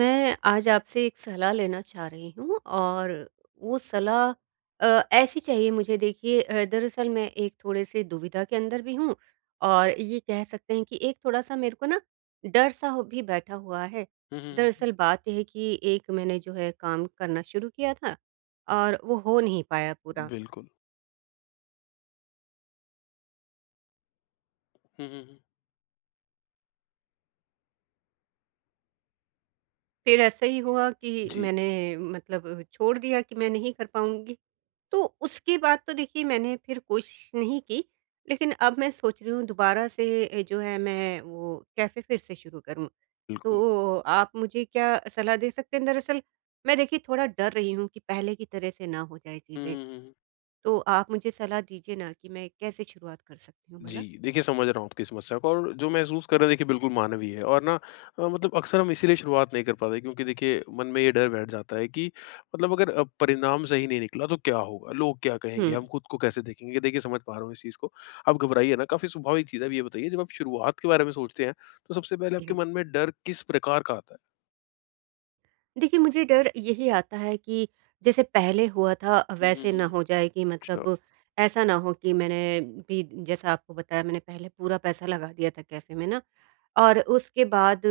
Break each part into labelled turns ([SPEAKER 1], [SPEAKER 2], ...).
[SPEAKER 1] मैं आज आपसे एक सलाह लेना चाह रही हूँ और वो सलाह ऐसी चाहिए मुझे। देखिए दरअसल मैं एक थोड़े से दुविधा के अंदर भी हूँ और ये कह सकते हैं कि एक थोड़ा-सा मेरे को ना डर सा हो भी बैठा हुआ है।
[SPEAKER 2] हुँ, हुँ, हुँ।
[SPEAKER 1] दरअसल बात ये है कि एक मैंने जो है काम करना शुरू किया था और वो हो नहीं पाया पूरा।
[SPEAKER 2] बिल्कुल। हुँ, हुँ, हुँ।
[SPEAKER 1] फिर ऐसा ही हुआ कि
[SPEAKER 2] जी,
[SPEAKER 1] मैंने मतलब छोड़ दिया कि मैं नहीं कर पाऊँगी। तो उसके बाद तो देखिए मैंने फिर कोशिश नहीं की, लेकिन अब मैं सोच रही हूँ दोबारा से जो है मैं वो कैफ़े फिर से शुरू करूँ।
[SPEAKER 2] बिल्कुल।
[SPEAKER 1] तो आप मुझे क्या सलाह दे सकते हैं? दरअसल मैं देखिए थोड़ा डर रही हूँ कि पहले की तरह से ना हो जाए
[SPEAKER 2] हुँ,
[SPEAKER 1] चीज़ें।
[SPEAKER 2] हुँ, हुँ।
[SPEAKER 1] तो आप मुझे सलाह दीजिए ना कि मैं कैसे शुरुआत कर सकती हूँ
[SPEAKER 2] जी,
[SPEAKER 1] भला?
[SPEAKER 2] देखिए समझ रहा हूँ आपकी समस्या को और जो महसूस कर रहे हैं देखिए बिल्कुल मानवीय है और ना मतलब अक्सर हम इसीलिए शुरुआत नहीं कर पाते क्योंकि देखिए मन में ये डर बैठ जाता है कि मतलब अगर परिणाम सही नहीं निकला तो क्या होगा? लोग क्या
[SPEAKER 1] हुँ।
[SPEAKER 2] कहेंगे? हम खुद को कैसे देखेंगे? देखिए समझ पा रहा हूँ इस चीज़ को। आप घबराइए ना काफ़ी स्वाभाविक चीज़ है। अब ये बताइए जब आप शुरुआत के बारे में सोचते हैं तो सबसे पहले आपके
[SPEAKER 1] जी।
[SPEAKER 2] मन में डर किस प्रकार का आता है?
[SPEAKER 1] देखिए, मुझे डर यही आता है कि जैसे पहले हुआ था
[SPEAKER 2] हुँ, हुँ,
[SPEAKER 1] वैसे
[SPEAKER 2] हुँ,
[SPEAKER 1] ना
[SPEAKER 2] हुँ।
[SPEAKER 1] हो जाए कि
[SPEAKER 2] अच्छा।
[SPEAKER 1] मतलब ऐसा ना हो कि मैंने भी, जैसा आपको बताया, मैंने पहले पूरा पैसा लगा दिया था कैफ़े में ना और उसके बाद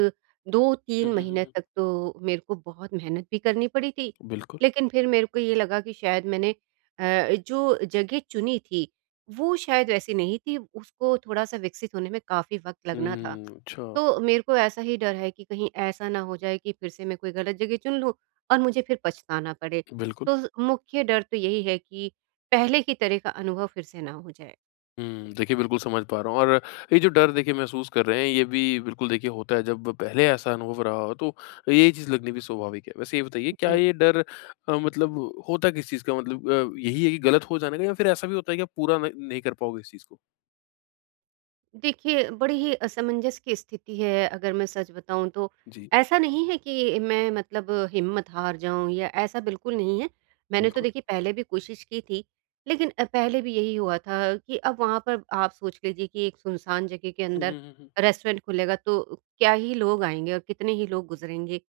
[SPEAKER 2] हुँ,
[SPEAKER 1] 2-3
[SPEAKER 2] हुँ, हुँ,
[SPEAKER 1] महीने
[SPEAKER 2] हुँ।
[SPEAKER 1] तक तो मेरे को बहुत मेहनत भी करनी पड़ी थी।
[SPEAKER 2] बिल्कुल।
[SPEAKER 1] लेकिन फिर मेरे को ये लगा कि शायद मैंने जो जगह चुनी थी, वो शायद वैसी नहीं थी, उसको थोड़ा-सा विकसित होने में काफ़ी वक़्त लगना था।
[SPEAKER 2] हुँ, अच्छा,
[SPEAKER 1] तो मेरे को ऐसा ही डर है कि कहीं ऐसा ना हो जाए कि फिर से मैं कोई गलत जगह चुन लूँ और मुझे फिर पछताना पड़े।
[SPEAKER 2] बिल्कुल।
[SPEAKER 1] तो मुख्य डर तो यही है कि पहले की तरह का अनुभव फिर से ना हो जाए।
[SPEAKER 2] हुँ, देखिए बिल्कुल समझ पा रहा हूँ और ये जो डर देखिए महसूस कर रहे हैं ये भी बिल्कुल देखिए होता है जब पहले ऐसा अनुभव रहा हो तो ये चीज़ लगनी भी स्वाभाविक है। वैसे ये बताइए क्या
[SPEAKER 1] जी।
[SPEAKER 2] ये डर मतलब होता किस चीज़ का मतलब यही है कि गलत हो जाने का या फिर ऐसा भी होता है कि आप पूरा न नहीं कर पाओगे इस चीज़ को?
[SPEAKER 1] देखिए, बड़ी ही असमंजस की स्थिति है अगर मैं सच बताऊँ तो।
[SPEAKER 2] जी।
[SPEAKER 1] ऐसा नहीं है कि मैं मतलब हिम्मत हार जाऊँ या ऐसा बिल्कुल नहीं है। मैंने तो
[SPEAKER 2] बिल्कुल।
[SPEAKER 1] देखिए पहले भी कोशिश की थी, लेकिन पहले भी यही हुआ था कि अब वहाँ पर आप सोच लीजिए कि एक सुनसान जगह के
[SPEAKER 2] हुँ,
[SPEAKER 1] अंदर
[SPEAKER 2] हुँ, हुँ, हुँ।
[SPEAKER 1] रेस्टोरेंट खुलेगा तो क्या ही लोग आएँगे और कितने ही लोग गुज़रेंगे।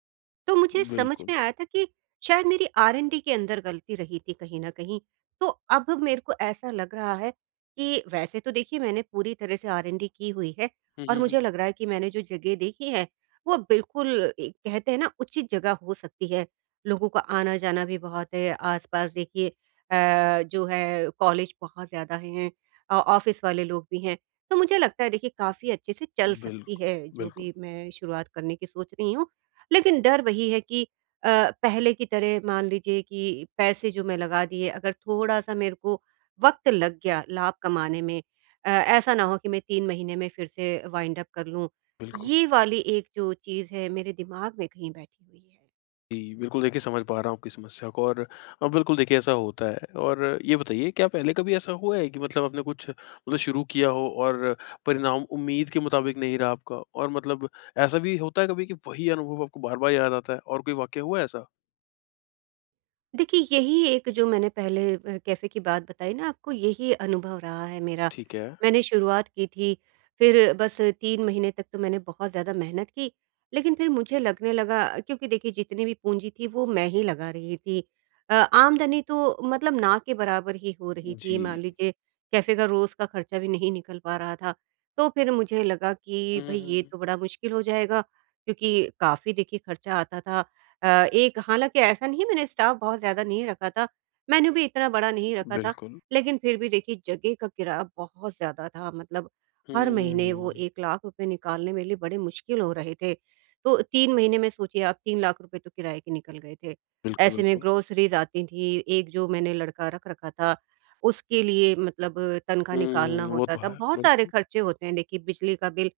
[SPEAKER 1] तो मुझे समझ
[SPEAKER 2] बिल्कुल।
[SPEAKER 1] में आया था कि शायद मेरी आर एंड डी के अंदर गलती रही थी कहीं न कहीं। तो अब मेरे को ऐसा लग रहा है कि वैसे तो देखिए मैंने पूरी तरह से आर&डी की हुई है
[SPEAKER 2] हुँ,
[SPEAKER 1] और
[SPEAKER 2] हुँ, हुँ।
[SPEAKER 1] मुझे लग रहा है कि मैंने जो जगह देखी है, वो बिल्कुल ए कहते हैं ना उचित जगह हो सकती है। लोगों का आना-जाना भी बहुत है, आस-पास देखिए जो है कॉलेज बहुत ज़्यादा हैं, ऑफ़िस वाले लोग भी हैं। तो मुझे लगता है देखिए काफ़ी अच्छे से चल
[SPEAKER 2] बिल्कुल,
[SPEAKER 1] सकती है जो
[SPEAKER 2] बिल्कुल,
[SPEAKER 1] भी मैं शुरुआत करने की सोच रही हूँ। लेकिन डर वही है कि अ, पहले की तरह मान लीजिए कि पैसे जो मैं लगा दिए अगर थोड़ा-सा मेरे को वक़्त लग गया लाभ कमाने में। ऐसा ना हो कि मैं 3 महीने में फिर से वाइंड अप कर लूँ।
[SPEAKER 2] बिल्कुल।
[SPEAKER 1] ये वाली एक जो चीज़ है मेरे दिमाग में कहीं बैठी हुई है।
[SPEAKER 2] जी, बिल्कुल देखिए समझ पा रहा हूँ आपकी समस्या को और बिल्कुल देखिए ऐसा होता है और ये बताइए क्या पहले कभी ऐसा हुआ है कि मतलब आपने कुछ मतलब शुरू किया हो और परिणाम उम्मीद के मुताबिक नहीं रहा आपका और मतलब ऐसा भी होता है कभी कि वही अनुभव आपको बार-बार याद आता है और कोई वाक़या हुआ है ऐसा?
[SPEAKER 1] देखिए, यही एक जो मैंने पहले कैफ़े की बात बताई ना आपको, यही अनुभव रहा है मेरा।
[SPEAKER 2] ठीक है।
[SPEAKER 1] मैंने शुरुआत की थी, फिर बस 3 महीने तक तो मैंने बहुत ज़्यादा मेहनत की, लेकिन फिर मुझे लगने लगा क्योंकि देखिए जितनी भी पूँजी थी, वो मैं ही लगा रही थी। अ, आमदनी तो मतलब ना के बराबर ही हो रही
[SPEAKER 2] जी।
[SPEAKER 1] थी। मान लीजिए कैफ़े का रोज़ का खर्चा भी नहीं निकल पा रहा था। तो फिर मुझे लगा कि
[SPEAKER 2] हुँ, हुँ,
[SPEAKER 1] भई, ये
[SPEAKER 2] हुँ।
[SPEAKER 1] तो बड़ा मुश्किल हो जाएगा क्योंकि काफ़ी देखिए खर्चा आता था। अ, एक हालाँकि ऐसा नहीं है, मैंने स्टाफ बहुत ज़्यादा नहीं रखा था, मेन्यू भी इतना बड़ा नहीं रखा था,
[SPEAKER 2] बिल्कुल।
[SPEAKER 1] लेकिन फिर भी देखिए जगह का किराया बहुत ज़्यादा था, मतलब हर महीने वो
[SPEAKER 2] हुँ।
[SPEAKER 1] 1 लाख रुपए निकालने मेरे लिए बड़े मुश्किल हो रहे थे। तो 3 महीने में सोचिए आप 3 लाख रुपए तो किराए के निकल गए थे।
[SPEAKER 2] बिल्कुल,
[SPEAKER 1] ऐसे में
[SPEAKER 2] बिल्कुल।
[SPEAKER 1] ग्रोसरीज़ आती थी, एक जो मैंने लड़का रख रखा था, उसके लिए मतलब तनख्वाह
[SPEAKER 2] हुँ,
[SPEAKER 1] निकालना
[SPEAKER 2] वो
[SPEAKER 1] होता
[SPEAKER 2] तो
[SPEAKER 1] था,
[SPEAKER 2] है।
[SPEAKER 1] बहुत
[SPEAKER 2] बिल
[SPEAKER 1] सारे खर्चे होते हैं देखिए, बिजली का बिल।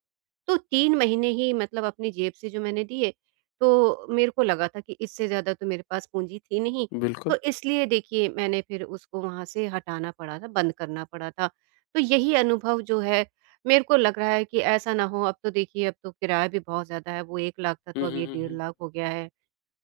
[SPEAKER 1] तो 3 महीने ही मतलब अपनी जेब से जो मैंने दिए, तो मेरे को लगा था कि इससे ज़्यादा तो मेरे पास पूँजी थी नहीं,
[SPEAKER 2] बिल्कुल।
[SPEAKER 1] तो इसलिए देखिए मैंने फिर उसको वहाँ से हटाना पड़ा था, बंद करना पड़ा था। तो यही अनुभव जो है, मेरे को लग रहा है कि ऐसा ना हो। अब तो देखिए अब तो किराया भी बहुत ज़्यादा है, वो 1 लाख था
[SPEAKER 2] हुँ,
[SPEAKER 1] तो अब
[SPEAKER 2] हुँ,
[SPEAKER 1] ये
[SPEAKER 2] हुँ,
[SPEAKER 1] डेढ़
[SPEAKER 2] हुँ।
[SPEAKER 1] लाख हो गया है।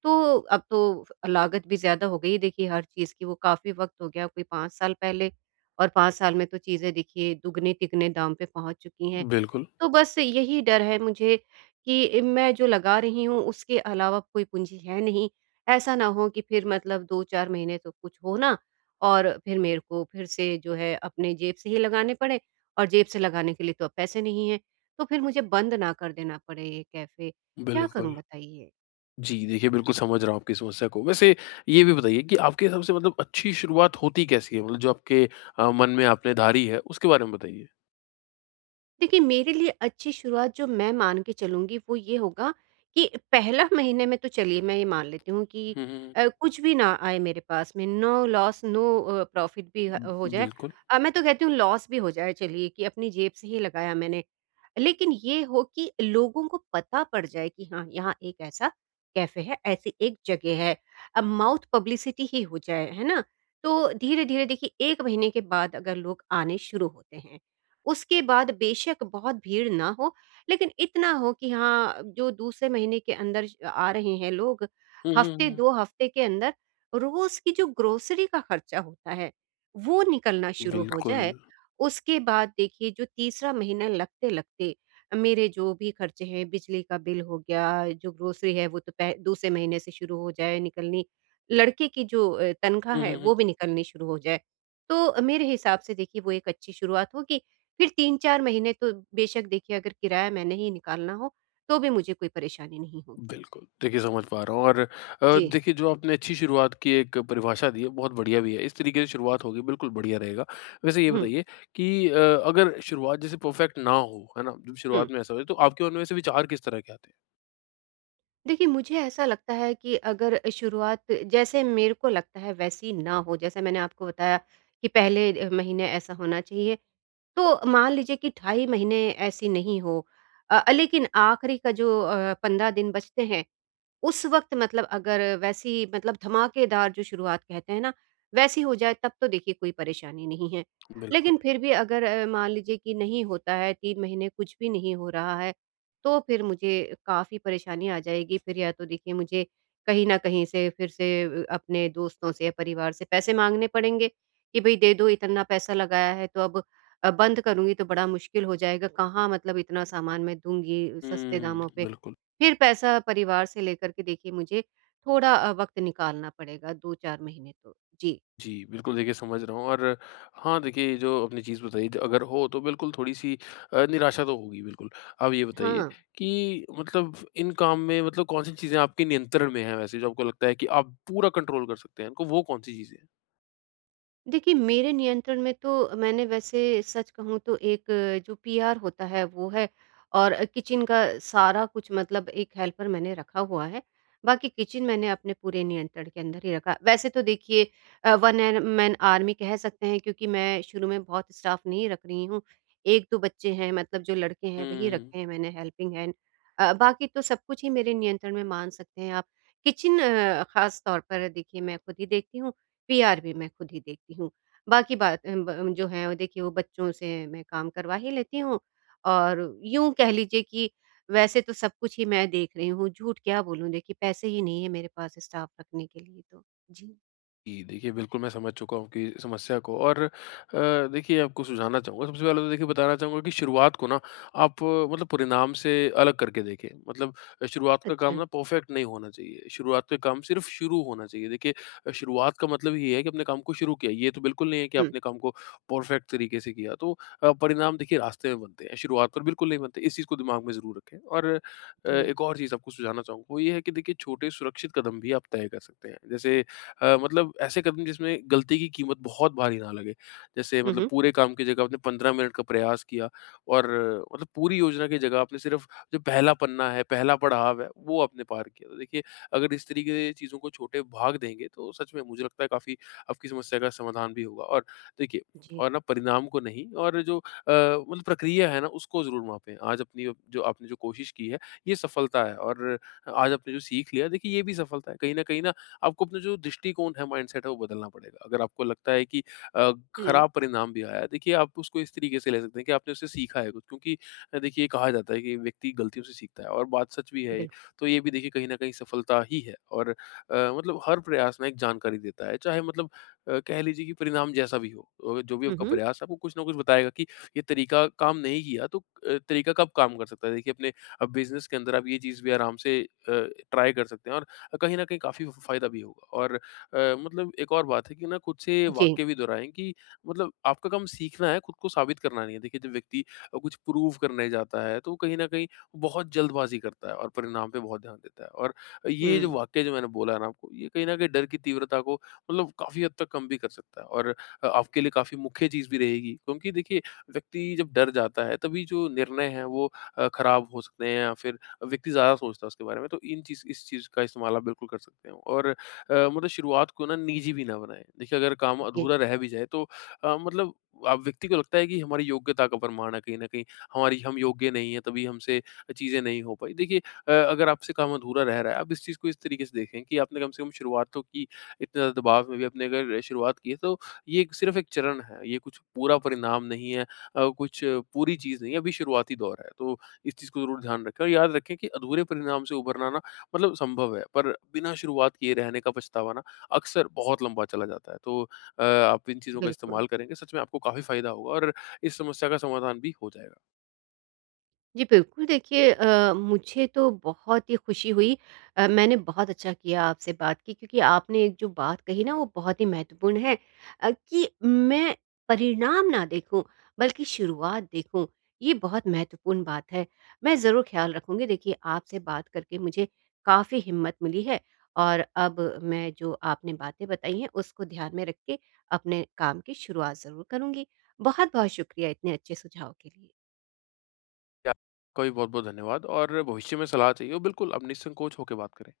[SPEAKER 1] तो अब तो लागत भी ज़्यादा हो गई है देखिए हर चीज़ की, वो काफ़ी वक़्त हो गया, कोई 5 साल पहले, और 5 साल में तो चीज़ें देखिए दुगने-तिगने दाम पे पहुँच चुकी हैं।
[SPEAKER 2] बिल्कुल,
[SPEAKER 1] तो बस यही डर है मुझे कि मैं जो लगा रही हूँ उसके अलावा कोई पूँजी है नहीं। ऐसा ना हो कि फिर मतलब 2-4 महीने तो कुछ हो ना और फिर मेरे को फिर से जो है अपने जेब से ही लगाने पड़े और जेब से लगाने के लिए तो अब पैसे नहीं हैं। तो फिर मुझे बंद ना कर देना पड़े ये कैफ़े। क्या करूँ
[SPEAKER 2] बिल्कुल।
[SPEAKER 1] बताइए?
[SPEAKER 2] जी, देखिए बिल्कुल समझ रहा हूँ आपकी समस्या को। वैसे ये भी बताइए कि आपके हिसाब से मतलब अच्छी शुरुआत होती कैसी है? मतलब जो आपके मन में आपने धारी है उसके बारे में बताइए?
[SPEAKER 1] देखिए, मेरे लिए अच्छी शुरुआत जो मैं मान के चलूँगी वो ये होगा कि पहला महीने में तो चलिए मैं ये मान लेती हूँ कि
[SPEAKER 2] हुँ, हुँ, हुँ।
[SPEAKER 1] कुछ भी ना आए मेरे पास में, नो लॉस नो प्रॉफिट भी ह
[SPEAKER 2] उम,
[SPEAKER 1] हो जाए।
[SPEAKER 2] बिल्कुल।
[SPEAKER 1] मैं तो कहती हूँ लॉस भी हो जाए, चलिए कि अपनी जेब से ही लगाया मैंने। लेकिन ये हो कि लोगों को पता पड़ जाए कि हाँ, यहाँ एक ऐसा कैफ़े है, ऐसी एक जगह है। अब माउथ पब्लिसिटी ही हो जाए, है ना? तो धीरे-धीरे देखिए 1 महीने के बाद अगर लोग आने शुरू होते हैं, उसके बाद बेशक बहुत भीड़ ना हो, लेकिन इतना हो कि हाँ, जो दूसरे महीने के अंदर श आ रहे हैं लोग,
[SPEAKER 2] हुँ, हुँ,
[SPEAKER 1] हफ़्ते
[SPEAKER 2] हुँ।
[SPEAKER 1] 2 हफ़्ते के अंदर रोज़ की जो ग्रोसरी का खर्चा होता है, वो निकलना शुरू हो
[SPEAKER 2] बिल्कुल।
[SPEAKER 1] जाए। उसके बाद देखिए जो तीसरा महीना लगते-लगते मेरे जो भी खर्चे हैं, बिजली का बिल हो गया, जो ग्रोसरी है वो तो पह दूसरे महीने से शुरू हो जाए निकलनी, लड़के की जो तनख़्वाह
[SPEAKER 2] हुँ, हुँ,
[SPEAKER 1] है
[SPEAKER 2] हुँ।
[SPEAKER 1] वो भी निकलनी शुरू हो जाए। तो मेरे हिसाब से देखिए वो एक अच्छी शुरुआत होगी। फिर 3-4 महीने तो बेशक देखिए, अगर किराया मैंने ही निकालना हो, तो भी मुझे कोई परेशानी नहीं होगी।
[SPEAKER 2] बिल्कुल, देखिए समझ पा रहा हूँ और
[SPEAKER 1] जी।
[SPEAKER 2] देखिए जो आपने अच्छी शुरुआत की एक परिभाषा दी है बहुत बढ़िया भी है। इस तरीके से शुरुआत होगी बिल्कुल बढ़िया रहेगा। वैसे ये
[SPEAKER 1] हुँ,
[SPEAKER 2] बताइए कि अगर शुरुआत जैसे परफेक्ट ना हो, है ना? जब
[SPEAKER 1] हुँ।
[SPEAKER 2] शुरुआत में ऐसा हो तो आपके मन में वैसे विचार किस तरह के आते हैं?
[SPEAKER 1] देखिए मुझे ऐसा लगता है कि अगर शुरुआत जैसे मेरे को लगता है वैसी ना हो, जैसे मैंने आपको बताया कि पहले महीने ऐसा होना चाहिए, तो मान लीजिए कि 2.5 महीने ऐसी नहीं हो। लेकिन आखिरी का जो 15 दिन बचते हैं, उस वक़्त मतलब अगर वैसी, मतलब धमाकेदार जो शुरुआत कहते हैं ना, वैसी हो जाए, तब तो देखिए कोई परेशानी नहीं है।
[SPEAKER 2] बिल्कुल।
[SPEAKER 1] लेकिन फिर भी अगर मान लीजिए कि नहीं होता है, 3 महीने कुछ भी नहीं हो रहा है, तो फिर मुझे काफ़ी परेशानी आ जाएगी। फिर या तो देखिए मुझे कहीं न कहीं से फिर से अपने दोस्तों से या परिवार से पैसे माँगने पड़ेंगे कि भई दे दो, इतना पैसा लगाया है तो अब बंद करूँगी तो बड़ा मुश्किल हो जाएगा। कहाँ मतलब इतना सामान मैं दूँगी सस्ते
[SPEAKER 2] हुँ,
[SPEAKER 1] दामों पे।
[SPEAKER 2] बिल्कुल।
[SPEAKER 1] फिर पैसा परिवार से लेकर के देखिए मुझे थोड़ा वक़्त निकालना पड़ेगा 2-4 महीने तो। जी।
[SPEAKER 2] जी, बिल्कुल देखिए समझ रहा हूँ और हाँ, देखिए ये जो आपने चीज़ बताई तो अगर हो तो बिल्कुल थोड़ी-सी निराशा तो होगी बिल्कुल। अब ये बताइए
[SPEAKER 1] हाँ।
[SPEAKER 2] कि मतलब इन काम में मतलब कौन-सी चीज़ें आपके नियंत्रण में हैं वैसे जो आपको लगता है कि आप पूरा कंट्रोल कर सकते हैं इनको, वो कौन-सी चीज़ें हैं?
[SPEAKER 1] देखिए, मेरे नियंत्रण में तो, मैंने वैसे सच कहूँ तो, एक जो पीआर होता है वो है, और किचन का सारा कुछ, मतलब एक हेल्पर मैंने रखा हुआ है। बाकी किचन मैंने अपने पूरे नियंत्रण के अंदर ही रखा। वैसे तो देखिए वन एन मैन आर्मी कह सकते हैं, क्योंकि मैं शुरू में बहुत स्टाफ नहीं रख रही हूँ। 1-2 बच्चे हैं, मतलब जो लड़के हैं वही
[SPEAKER 2] हुँ।
[SPEAKER 1] रखे हैं मैंने हेल्पिंग हैंड। बाकी तो सब कुछ ही मेरे नियंत्रण में मान सकते हैं आप। किचन ख़ास तौर पर देखिए मैं खुद ही देखती हूँ। पीआरबी मैं खुद ही देखती हूँ। बाकी बात ब जो है वो देखिए वो बच्चों से मैं काम करवा ही लेती हूँ और यूँ कह लीजिए कि वैसे तो सब कुछ ही मैं देख रही हूँ, झूठ क्या बोलूँ देखिए पैसे ही नहीं है मेरे पास स्टाफ़ रखने के लिए तो। जी।
[SPEAKER 2] जी, देखिए बिल्कुल मैं समझ चुका हूँ आपकी समस्या को और देखिए आपको सुझाना चाहूँगा। सबसे पहले तो देखिए बताना चाहूँगा कि शुरुआत को ना आप मतलब परिणाम से अलग करके देखें। मतलब शुरुआत का काम
[SPEAKER 1] अच्छा।
[SPEAKER 2] ना परफेक्ट नहीं होना चाहिए। शुरुआत का काम सिर्फ़ शुरू होना चाहिए। देखिए शुरुआत का मतलब ये है कि अपने काम को शुरू किया। ये तो बिल्कुल नहीं है कि
[SPEAKER 1] हुँ,
[SPEAKER 2] आपने काम को परफेक्ट तरीके से किया। तो परिणाम देखिए रास्ते में बनते हैं, शुरुआत पर बिल्कुल नहीं बनते। इस चीज़ को दिमाग में ज़रूर रखें। और
[SPEAKER 1] जी।
[SPEAKER 2] एक और चीज़ आपको सुझाना चाहूँगा वो ये है कि देखिए छोटे सुरक्षित कदम भी आप तय कर सकते हैं। जैसे मतलब ऐसे कदम जिसमें गलती की कीमत बहुत भारी ना लगे। जैसे
[SPEAKER 1] हुँ,
[SPEAKER 2] मतलब
[SPEAKER 1] हुँ।
[SPEAKER 2] पूरे काम की जगह आपने 15 मिनट का प्रयास किया और मतलब पूरी योजना की जगह आपने सिर्फ जो पहला पन्ना है, पहला पड़ाव है, वो आपने पार किया। तो देखिए, अगर इस तरीके से चीज़ों को छोटे भाग देंगे, तो सच में मुझे लगता है काफ़ी आपकी समस्या का समाधान भी होगा। और देखिए
[SPEAKER 1] जी।
[SPEAKER 2] और ना परिणाम को नहीं और जो मतलब प्रक्रिया है ना, उसको ज़रूर मापें। आज अपनी जो आपने जो कोशिश की है, ये सफलता है और आज आपने जो सीख लिया, देखिए ये भी सफलता है। कहीं न कहीं ना आपको अपना जो दृष्टिकोण है, माइंडसेट है, वो बदलना पड़ेगा। अगर आपको लगता है कि
[SPEAKER 1] हुँ।
[SPEAKER 2] खराब परिणाम भी आया, देखिए आप उसको इस तरीके से ले सकते हैं कि आपने उससे सीखा है कुछ क्योंकि देखिए कहा जाता है कि व्यक्ति गलतियों से सीखता है और बात सच भी है ये।
[SPEAKER 1] बिल्कुल।
[SPEAKER 2] तो ये भी देखिए कहीं न कहीं सफलता ही है और मतलब हर प्रयास ना एक जानकारी देता है, चाहे मतलब कह लीजिए कि परिणाम जैसा भी हो। जो भी
[SPEAKER 1] हुँ,
[SPEAKER 2] आपका
[SPEAKER 1] हुँ।
[SPEAKER 2] प्रयास है, आपको कुछ ना कुछ बताएगा कि ये तरीका काम नहीं किया तो तरीका कब काम कर सकता है। देखिए अपने अब बिज़नेस के अंदर आप ये चीज़ भी आराम से ट्राई कर सकते हैं और कहीं न कहीं काफ़ी फ़ायदा भी होगा और मतलब एक और बात है कि ना खुद से
[SPEAKER 1] जी।
[SPEAKER 2] वाक्य भी दोहराएँ कि मतलब आपका काम सीखना है, खुद को साबित करना नहीं है। देखिए जब व्यक्ति कुछ प्रूव करने जाता है तो कहीं न कहीं बहुत जल्दबाज़ी करता है और परिणाम पे बहुत ध्यान देता है और ये जो
[SPEAKER 1] हुँ,
[SPEAKER 2] वाक्य जो मैंने बोला है ना आपको, ये कहीं न कहीं डर की तीव्रता को मतलब काफ़ी हद तक कम भी कर सकता है और आपके लिए काफ़ी मुख्य चीज़ भी रहेगी क्योंकि देखिए व्यक्ति जब डर जाता है तभी जो निर्णय हैं वो ख़राब हो सकते हैं या फिर व्यक्ति ज़्यादा सोचता है उसके बारे में। तो इन चीज़ इस चीज़ का इस्तेमाल आप बिल्कुल कर सकते हो और मतलब शुरुआत को ना निजी भी ना बनाएँ। देखिए अगर काम
[SPEAKER 1] जी,
[SPEAKER 2] अधूरा रह भी जाए तो मतलब अब व्यक्ति को लगता है कि हमारी योग्यता का प्रमाण है कहीं न कहीं, हमारी हम योग्य नहीं हैं तभी हमसे चीज़ें नहीं हो पाई। देखिए अगर आपसे काम अधूरा रह रहा है, आप इस चीज़ को इस तरीके से देखें कि आपने कम से कम शुरुआत तो की, इतने ज़्यादा दबाव में भी आपने अगर शुरुआत की है तो ये सिर्फ़ एक चरण है, ये कुछ पूरा परिणाम नहीं है कुछ पूरी चीज़ नहीं है, अभी शुरुआती दौर है। तो इस चीज़ को ज़रूर ध्यान रखें और याद रखें कि अधूरे परिणाम से उभरना ना मतलब संभव है, पर बिना शुरुआत किए रहने का पछतावा ना अक्सर बहुत लंबा चला जाता है। तो आप इन चीज़ों का
[SPEAKER 1] बिल्कुल।
[SPEAKER 2] इस्तेमाल करेंगे, सच में आपको काफ़ी फ़ायदा होगा और इस समस्या का समाधान भी हो जाएगा।
[SPEAKER 1] जी, बिल्कुल। देखिए मुझे तो बहुत ही खुशी हुई, मैंने बहुत अच्छा किया आपसे बात की, क्योंकि आपने एक जो बात कही ना वो बहुत ही महत्वपूर्ण है, कि मैं परिणाम ना देखूँ बल्कि शुरुआत देखूँ, ये बहुत महत्वपूर्ण बात है। मैं ज़रूर ख़्याल रखूँगी। देखिए आपसे बात करके मुझे काफ़ी हिम्मत मिली है और अब मैं जो आपने बातें बताई हैं उसको ध्यान में रख के अपने काम की शुरुआत ज़रूर करूँगी। बहुत-बहुत शुक्रिया इतने अच्छे सुझाव के लिए।
[SPEAKER 2] या आपका भी बहुत-बहुत धन्यवाद और भविष्य में सलाह चाहिए हो, बिल्कुल आप निसंकोच होके बात करें।